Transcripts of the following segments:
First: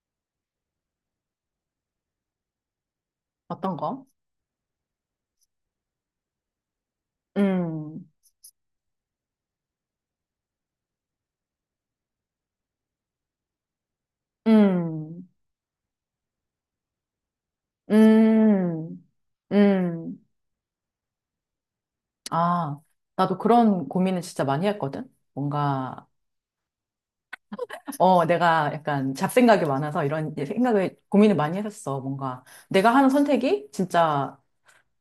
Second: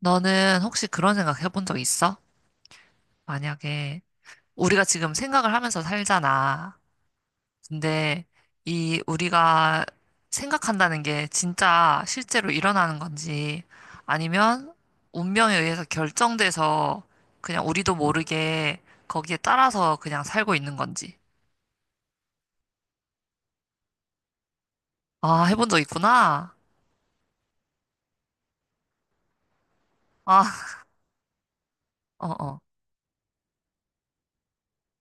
너는 혹시 그런 생각 해본 적 있어? 어떤 만약에 거? 우리가 지금 생각을 하면서 살잖아. 음, 근데 이 우리가 생각한다는 게 진짜 실제로 일어나는 건지, 아니면 음, 운명에 의해서 결정돼서 그냥 우리도 모르게 음, 거기에 따라서 그냥 음, 살고 있는 건지. 아, 나도 그런 고민을 진짜 많이 했거든. 아, 해본 적 뭔가, 있구나. 어, 내가 약간 잡생각이 많아서 이런 아, 생각을, 고민을 많이 했었어. 뭔가, 어어. 내가 하는 선택이 진짜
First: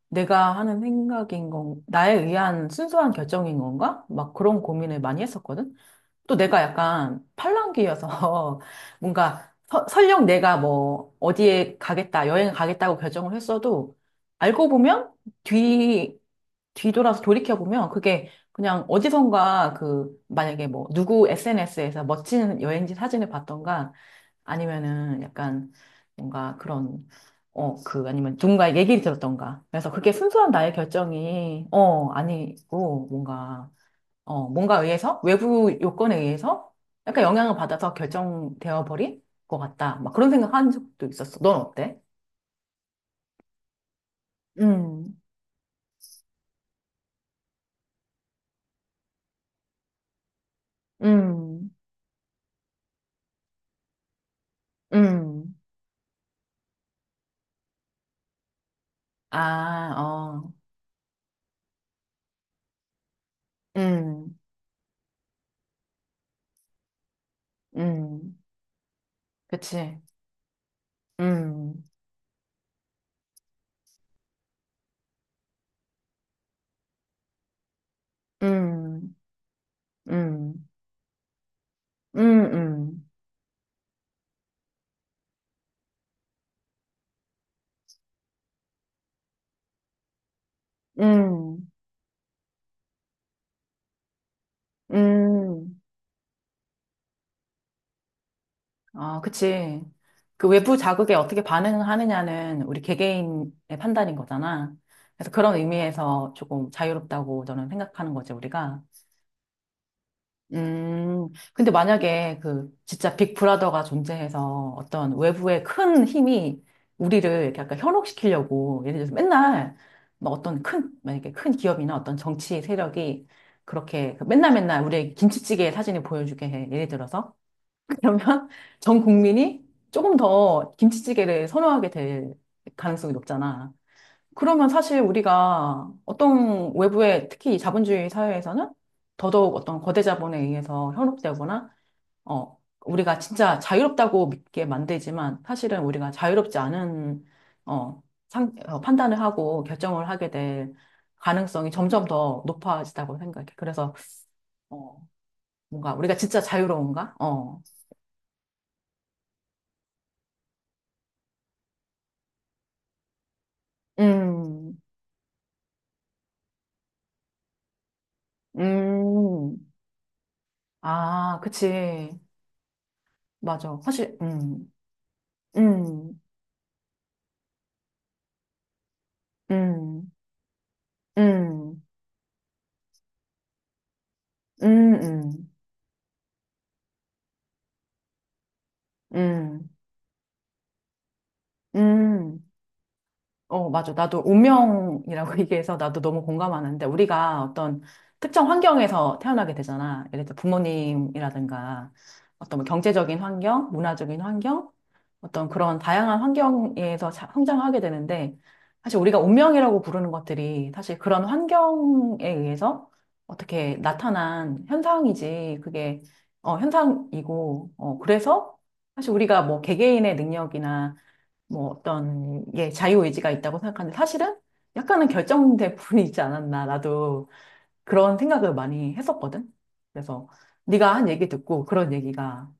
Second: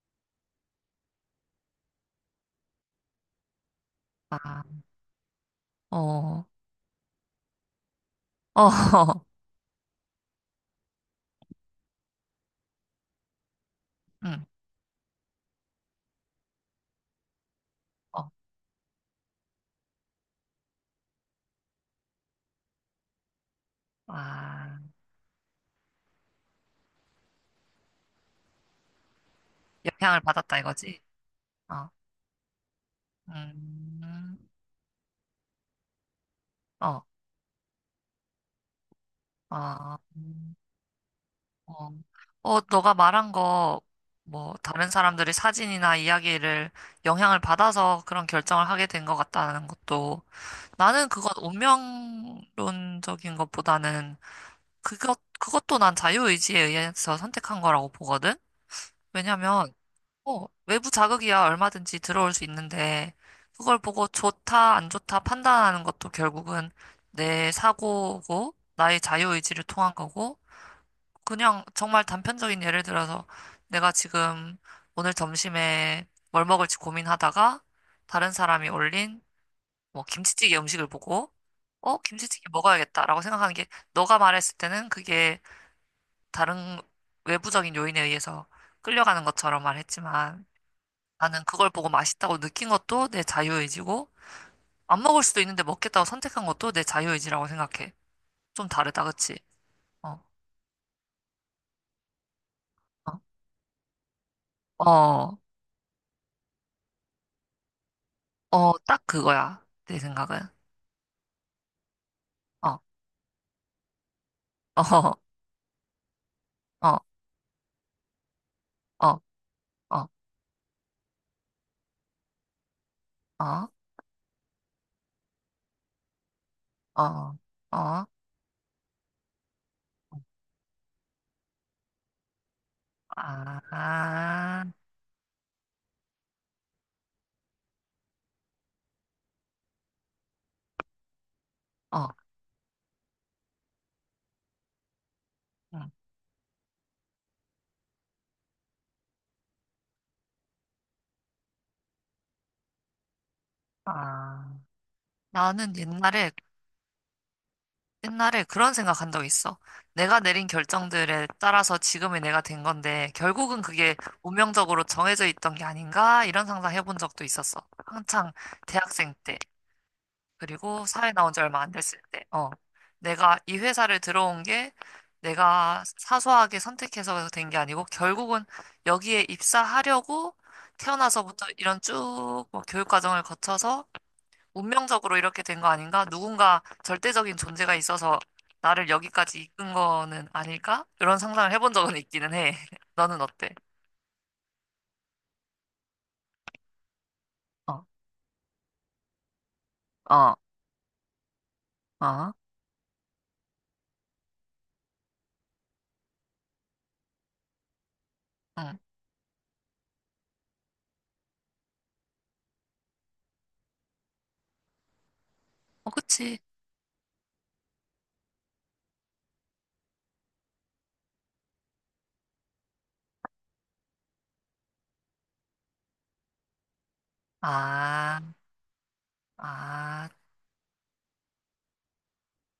내가 하는 생각인 건, 나에 의한 순수한 결정인 건가? 막 그런 아, 고민을 많이 했었거든. 또 어, 내가 약간 팔랑귀여서 어, 뭔가 설령 내가 뭐 어디에 가겠다, 여행 가겠다고 결정을 했어도 응, 알고 보면 뒤, 뒤돌아서 돌이켜보면 어. 그게 그냥 어디선가 그 만약에 뭐 누구 SNS에서 멋진 여행지 사진을 봤던가 아, 아니면은 약간 뭔가 그런 어, 그, 아니면 누군가의 얘기를 들었던가. 그래서 그게 영향을 순수한 받았다 나의 이거지. 결정이, 어. 어, 아니고, 뭔가, 음. 어, 뭔가 의해서, 외부 요건에 의해서 어, 약간 영향을 받아서 결정되어 버린 것 같다. 아, 막 그런 생각 한 적도 있었어. 넌 어. 어때? 너가 말한 거, 뭐, 다른 음, 사람들이 사진이나 이야기를 영향을 받아서 그런 결정을 하게 된 것 같다는 것도, 나는 그건 음, 운명론적인 것보다는, 그것, 음, 그것도 난 자유의지에 의해서 선택한 거라고 보거든? 왜냐면, 아, 어, 외부 자극이야 얼마든지 들어올 수 있는데, 그걸 보고 음, 좋다, 안 좋다 판단하는 것도 결국은 내 음, 사고고, 나의 자유의지를 통한 그치. 거고, 그냥 음, 정말 단편적인 예를 들어서 내가 지금 오늘 점심에 뭘 먹을지 고민하다가 다른 사람이 음, 올린 뭐 김치찌개 음, 음식을 보고 음, 김치찌개 음, 먹어야겠다라고 생각하는 게, 너가 말했을 때는 그게 다른 외부적인 요인에 의해서 끌려가는 것처럼 말했지만 나는 음, 그걸 보고 맛있다고 느낀 것도 내 자유의지고 안 먹을 수도 있는데 음. 먹겠다고 선택한 것도 내 자유의지라고 생각해. 좀 다르다, 아, 그치? 그치. 어, 그 외부 자극에 어떻게 반응하느냐는 우리 어, 개개인의 판단인 거잖아. 그래서 어, 그런 의미에서 조금 자유롭다고 저는 생각하는 거지, 어, 우리가. 딱 그거야. 내 생각은. 근데 만약에 그 어, 진짜 빅브라더가 존재해서 어 어떤 어, 외부의 큰 힘이 어, 우리를 이렇게 약간 현혹시키려고 예를 어, 들어서 맨날 어, 뭐 어떤 큰, 만약에 큰 기업이나 어떤 정치 세력이 그렇게 그 맨날 맨날 우리의 김치찌개 사진을 보여주게 해. 예를 어, 들어서. 어, 그러면 전 국민이 조금 더 김치찌개를 선호하게 될 가능성이 높잖아. 아, 그러면 사실 우리가 어떤 외부의 특히 이 자본주의 사회에서는 더더욱 어떤 거대 자본에 의해서 현혹되거나, 어, 어, 우리가 진짜 자유롭다고 믿게 만들지만 사실은 응, 우리가 자유롭지 않은, 어, 판단을 하고 결정을 하게 될 가능성이 점점 더 높아지다고 생각해. 그래서, 아. 어, 나는 뭔가 우리가 옛날에, 진짜 자유로운가? 어. 옛날에 그런 생각한 적 있어. 내가 내린 결정들에 따라서 지금의 내가 된 건데, 결국은 그게 음. 운명적으로 정해져 있던 게 아닌가? 이런 상상 해본 적도 있었어. 한창 대학생 때. 음, 그리고 사회 나온 지 아, 얼마 안 됐을 그치. 때, 내가 이 맞아. 회사를 사실, 들어온 게 내가 음, 사소하게 선택해서 된 게 아니고 결국은 여기에 음, 입사하려고 태어나서부터 이런 음, 쭉뭐 교육 과정을 거쳐서 음, 운명적으로 이렇게 음, 된 거 아닌가? 누군가 절대적인 존재가 있어서 나를 여기까지 음, 이끈 거는 아닐까? 이런 상상을 해본 적은 있기는 음. 해. 너는 어때? 어, 맞아. 나도 운명이라고 얘기해서 나도 너무 공감하는데 우리가 어떤 어, 특정 환경에서 태어나게 되잖아. 예를 어, 들어 부모님이라든가 어, 어떤 뭐 경제적인 환경, 문화적인 환경, 어떤 그런 다양한 환경에서 성장하게 되는데 응. 사실 우리가 운명이라고 부르는 것들이 사실 그런 환경에 의해서 어떻게 나타난 현상이지. 어, 그게 그치. 어, 현상이고, 어, 그래서 사실 우리가 뭐 개개인의 능력이나 뭐 어떤 예 자유의지가 있다고 생각하는데 사실은 약간은 결정된 부분이 있지 않았나 나도 그런 아, 생각을 많이 했었거든. 아, 그래서 네가 한 얘기 듣고 그런 얘기가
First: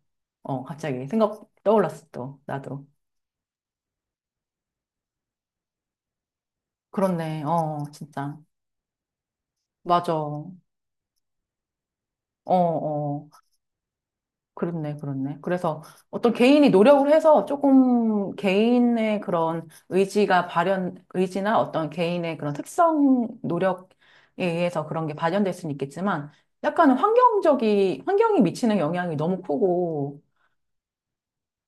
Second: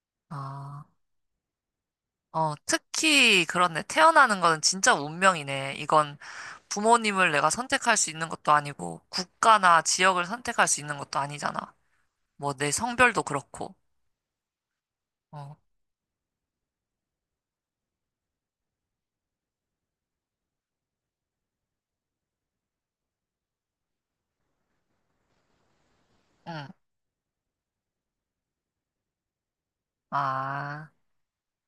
어 어. 갑자기 생각 떠올랐어 또 어, 나도 특히 그렇네. 태어나는 거는 진짜 운명이네. 이건 부모님을 그렇네 내가 어 선택할 수 있는 진짜 것도 아니고, 국가나 맞아 지역을 선택할 수 있는 것도 아니잖아. 뭐, 내 성별도 어어 그렇고. 그렇네, 그렇네. 어, 그래서 어떤 개인이 노력을 해서 조금 개인의 그런 의지가 발현, 의지나 어떤 개인의 그런 특성 노력에 의해서 그런 게 발현될 수는 있겠지만 응. 약간 환경이 미치는 영향이 너무 크고 아,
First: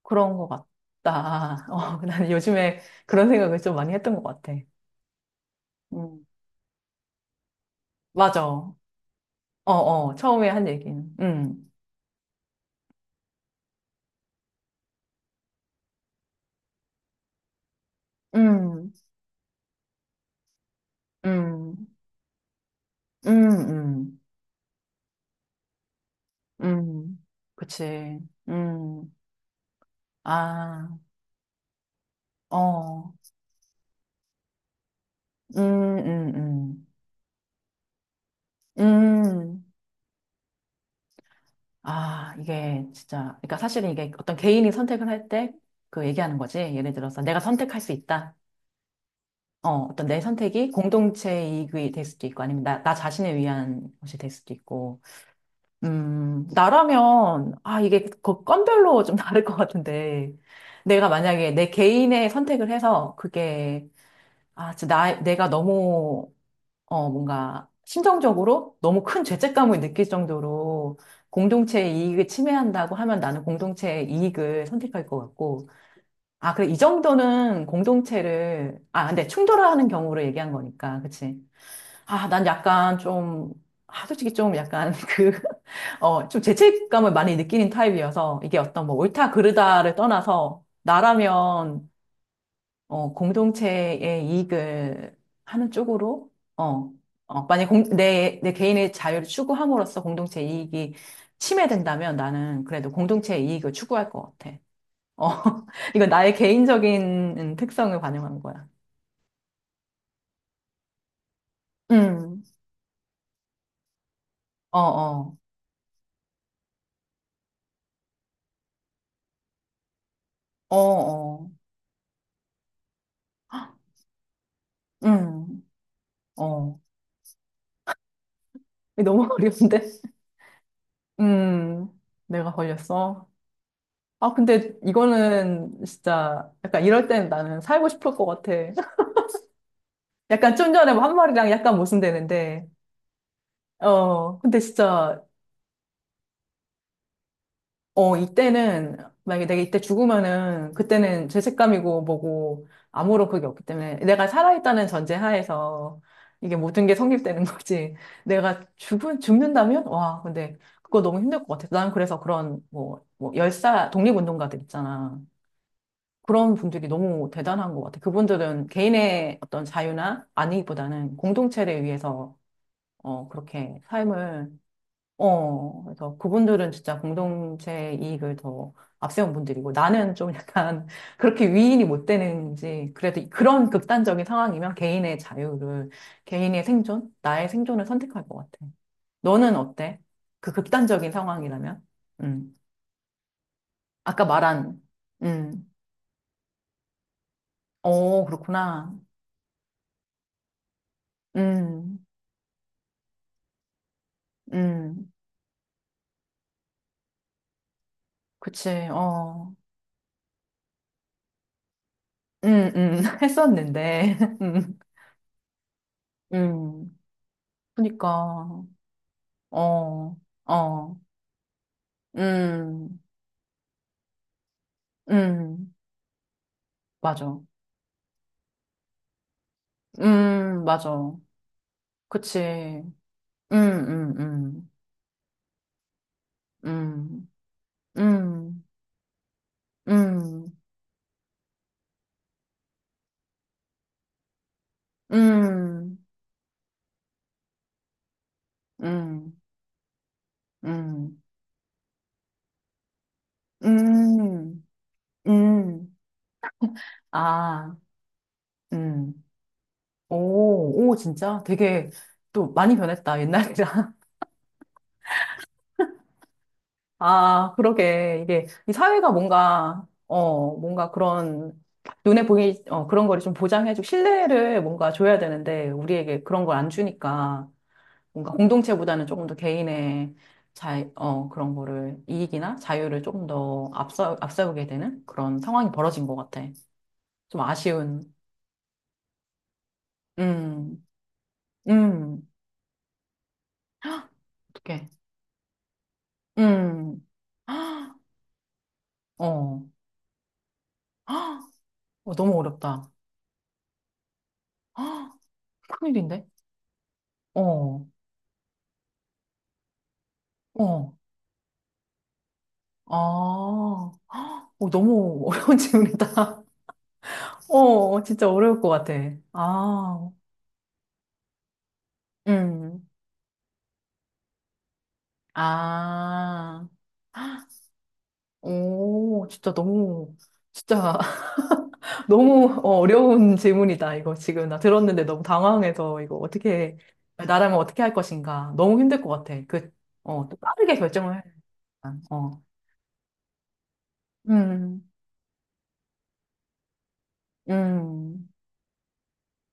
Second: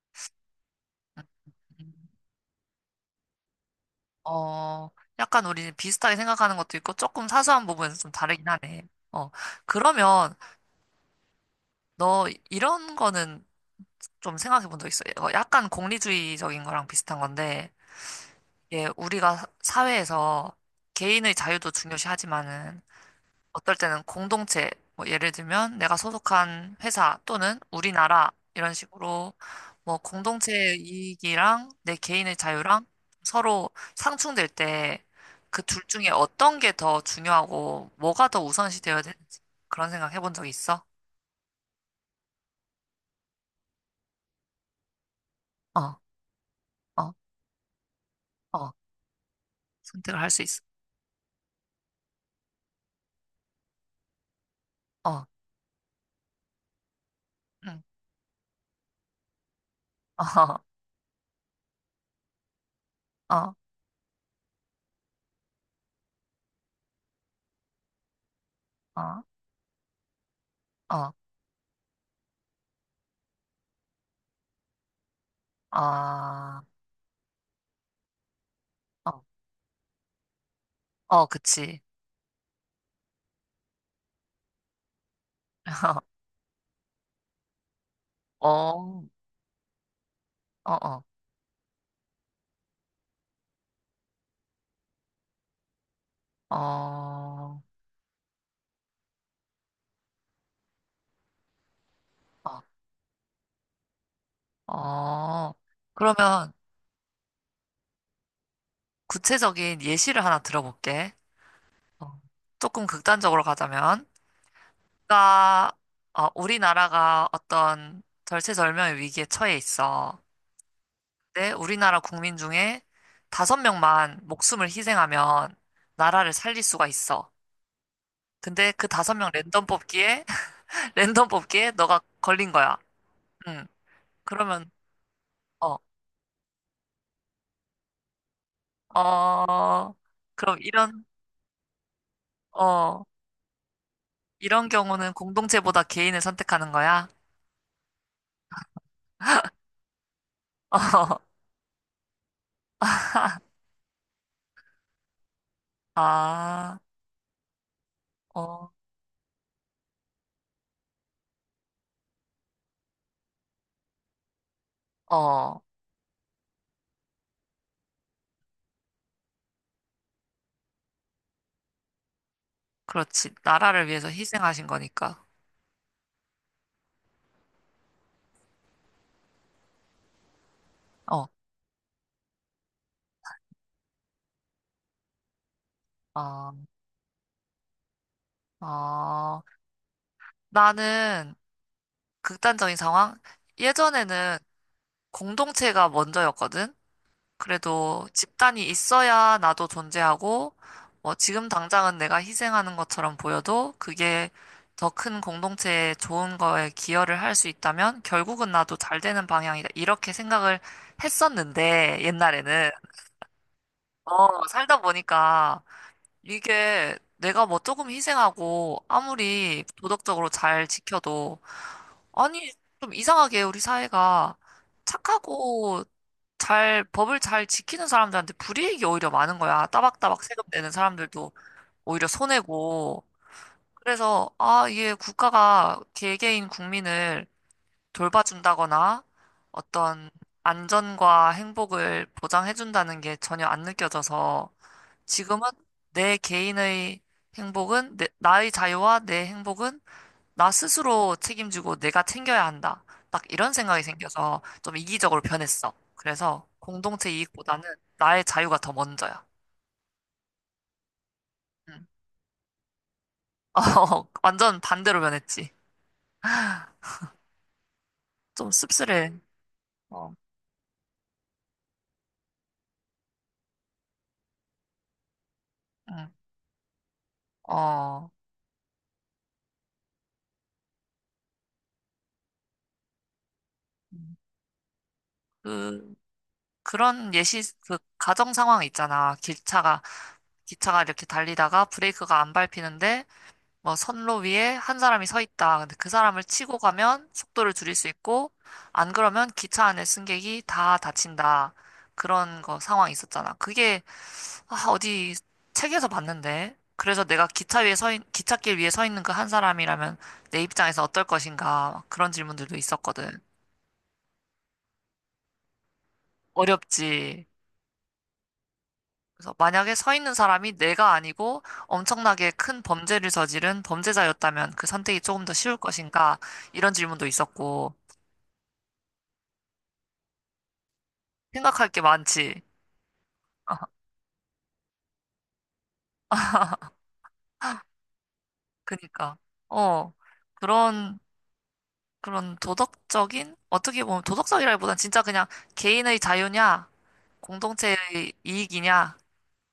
그런 것 같다. 어, 난 요즘에 그런 생각을 좀 많이 했던 것 같아. 어, 약간 우리 비슷하게 음, 생각하는 것도 있고, 조금 사소한 부분에서 좀 맞아. 다르긴 어, 하네. 어, 어, 그러면 처음에 한 얘기는. 너 이런 거는 좀 생각해 본 적 있어? 어, 약간 공리주의적인 거랑 비슷한 건데, 예, 음, 우리가 사회에서 개인의 자유도 음, 중요시하지만은, 음, 어떨 때는 음, 공동체, 뭐 예를 들면 내가 소속한 음. 회사 또는 그치. 우리나라 이런 음. 식으로 뭐 공동체의 아, 이익이랑 내 개인의 자유랑 어, 서로 상충될 때 음, 그 둘 중에 어떤 게 음, 더 중요하고 뭐가 더 우선시 되어야 음, 되는지 음. 그런 생각 해본 적 있어? 아, 이게 진짜, 그러니까 사실은 이게 어떤 개인이 선택을 할 때 어, 그 얘기하는 거지. 예를 어, 들어서 내가 선택할 수 있다. 어, 어, 어떤 선택을 내 할 수 있어. 선택이 공동체 이익이 될 수도 있고, 아니면 나 자신을 위한 것이 될 수도 있고. 어, 나라면, 아, 응, 이게 그 건별로 좀 다를 것 같은데. 어, 내가 만약에 내 개인의 선택을 해서 어, 그게, 아, 진짜 나, 내가 너무 어, 뭔가 심정적으로 너무 어, 큰 죄책감을 느낄 정도로 어, 공동체의 이익을 침해한다고 하면 나는 공동체의 이익을 선택할 것 같고, 아, 아, 그래, 이 정도는 공동체를, 아, 어, 근데 충돌하는 경우를 얘기한 거니까, 어, 어, 그치? 그치. 아, 난 약간 좀, 아, 솔직히 좀 약간 그, 어, 좀 죄책감을 많이 느끼는 타입이어서 어, 이게 어떤 뭐 어, 옳다 그르다를 떠나서 어, 나라면 어, 공동체의 이익을 하는 쪽으로, 어, 어, 어, 만약 내 개인의 자유를 추구함으로써 공동체 이익이 침해된다면 어. 나는 그래도 공동체의 이익을 추구할 것 같아. 어, 어, 이거 나의 그러면 개인적인 특성을 반영한 거야. 구체적인 예시를 하나 들어볼게. 어, 음, 조금 극단적으로 가자면, 어, 어, 나, 어, 우리나라가 어떤 절체절명의 위기에 처해 있어. 어, 근데 어, 우리나라 국민 중에 5명만 목숨을 희생하면 음, 나라를 살릴 어. 수가 있어. 근데 그 다섯 너무 명 랜덤 어려운데? 뽑기에, 랜덤 뽑기에 음, 너가 걸린 내가 거야. 걸렸어. 응. 아, 그러면, 근데 어, 이거는 진짜 약간 이럴 땐 나는 살고 싶을 것 같아. 어, 약간 그럼 좀 전에 이런, 한 말이랑 약간 모순되는데, 어, 어, 근데 이런 경우는 진짜, 공동체보다 개인을 선택하는 거야? 어, 이때는, 만약에 내가 이때 죽으면은, 어, 그때는 죄책감이고 뭐고, 아무런 그게 없기 때문에, 내가 살아있다는 전제 하에서, 이게 아, 모든 게 성립되는 거지. 내가 어, 죽는다면? 와, 근데, 그거 너무 힘들 것 같아. 난 그래서 그런, 뭐, 뭐, 열사, 독립운동가들 있잖아. 어, 그런 분들이 너무 대단한 것 같아. 그분들은 개인의 어떤 자유나 안위보다는 공동체를 위해서, 어, 그렇지. 그렇게 나라를 위해서 삶을 희생하신 거니까. 어, 그래서 그분들은 진짜 공동체 이익을 더 앞세운 분들이고 나는 좀 약간 어, 그렇게 위인이 못 되는지 그래도 그런 극단적인 상황이면 개인의 자유를, 어, 개인의 생존, 나의 생존을 선택할 것 같아. 아, 너는 어때? 그 극단적인 나는 상황이라면? 음. 극단적인 상황? 아까 예전에는 말한, 음. 공동체가 먼저였거든? 그래도 어, 집단이 그렇구나. 있어야 나도 존재하고, 뭐 지금 당장은 음, 내가 희생하는 것처럼 보여도 그게 더 음. 큰 공동체에 좋은 거에 기여를 할 수 있다면 결국은 그치, 나도 잘 되는 어. 방향이다. 이렇게 생각을 했었는데, 옛날에는. 했었는데. 어, 살다 보니까 이게 음. 내가 뭐 조금 그니까, 희생하고 아무리 어. 도덕적으로 잘 어. 지켜도, 아니, 좀 음, 이상하게 우리 사회가 음, 착하고 잘, 법을 맞아. 잘 지키는 사람들한테 불이익이 오히려 많은 거야. 따박따박 세금 내는 맞아. 사람들도 오히려 그치. 손해고. 음, 그래서, 아, 음, 이게 국가가 개개인 국민을 음, 음, 돌봐준다거나 어떤 음, 안전과 행복을 보장해준다는 게 전혀 안 느껴져서 지금은 음, 내 개인의 행복은, 내, 나의 자유와 내 음, 행복은 나 스스로 음, 책임지고 내가 챙겨야 한다. 딱 이런 생각이 생겨서 음, 좀 이기적으로 변했어. 음, 그래서 공동체 이익보다는 아, 나의 자유가 더 음. 먼저야. 오, 오, 진짜? 응. 되게 또 많이 변했다, 옛날이랑. 어, 완전 반대로 변했지. 아, 그러게. 이게, 좀 이 씁쓸해. 사회가 뭔가, 어, 어, 뭔가 그런, 그런 거를 좀 보장해주고, 신뢰를 뭔가 줘야 되는데, 응. 우리에게 그런 걸 안 주니까, 어, 뭔가 공동체보다는 조금 더 개인의 그런 거를, 이익이나 자유를 조금 더 음. 앞세우게 되는 그런 상황이 그, 벌어진 것 같아. 그런 좀 예시, 그 아쉬운, 가정 상황 있잖아. 기차가 음, 이렇게 달리다가 브레이크가 음, 안 밟히는데 막 선로 위에 한 어떡해. 사람이 서 있다. 근데 그 사람을 치고 음, 가면 속도를 줄일 수 헉, 있고, 안 그러면 어, 기차 안에 승객이 다 헉, 다친다. 어, 너무 그런 거 어렵다. 상황이 있었잖아. 그게, 아, 헉, 어디 책에서 큰일인데? 봤는데. 그래서 내가 기차 위에 어, 서, 있, 기찻길 위에 서 있는 그 한 사람이라면 내 입장에서 어. 어떨 것인가. 막 그런 질문들도 있었거든. 아, 헉, 어, 너무 어려운 질문이다. 어렵지. 어, 어, 진짜 어려울 것 같아. 그래서 만약에 서 아, 있는 사람이 내가 아니고 엄청나게 큰 음, 범죄를 저지른 범죄자였다면 그 선택이 조금 더 쉬울 것인가. 아, 이런 질문도 있었고. 오, 진짜 너무, 진짜 생각할 게 많지. 너무 어, 어려운 질문이다. 이거 지금 나 들었는데 너무 당황해서 이거 어떻게, 나라면 어떻게 할 것인가. 너무 힘들 것 그니까. 같아. 그, 어, 어, 또 빠르게 그런, 결정을 해야 되니까. 그런 어, 도덕적인? 어떻게 보면 도덕적이라기보단 음, 진짜 그냥 개인의 자유냐, 공동체의 음, 이익이냐,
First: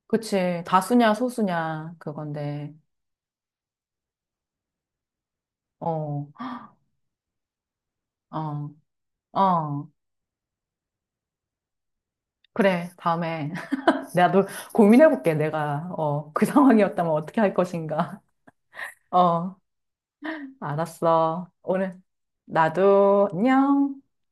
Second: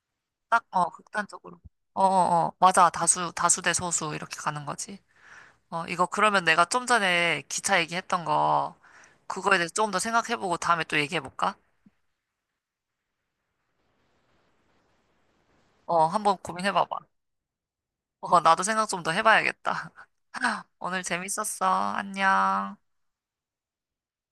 그치. 딱, 어, 다수냐, 극단적으로. 소수냐, 어, 어, 어, 그건데, 맞아. 다수 대 소수 이렇게 가는 거지. 어, 이거 어, 그러면 내가 좀 전에 기차 얘기했던 어, 거, 그거에 대해서 어. 조금 더 생각해보고 다음에 또 얘기해볼까? 그래, 다음에. 나도 고민해볼게, 내가. 어, 어, 한번 그 고민해봐봐. 상황이었다면 어떻게 할 것인가. 어, 나도 생각 좀 더 어, 해봐야겠다. 오늘 알았어. 재밌었어. 오늘, 안녕. 나도 안녕.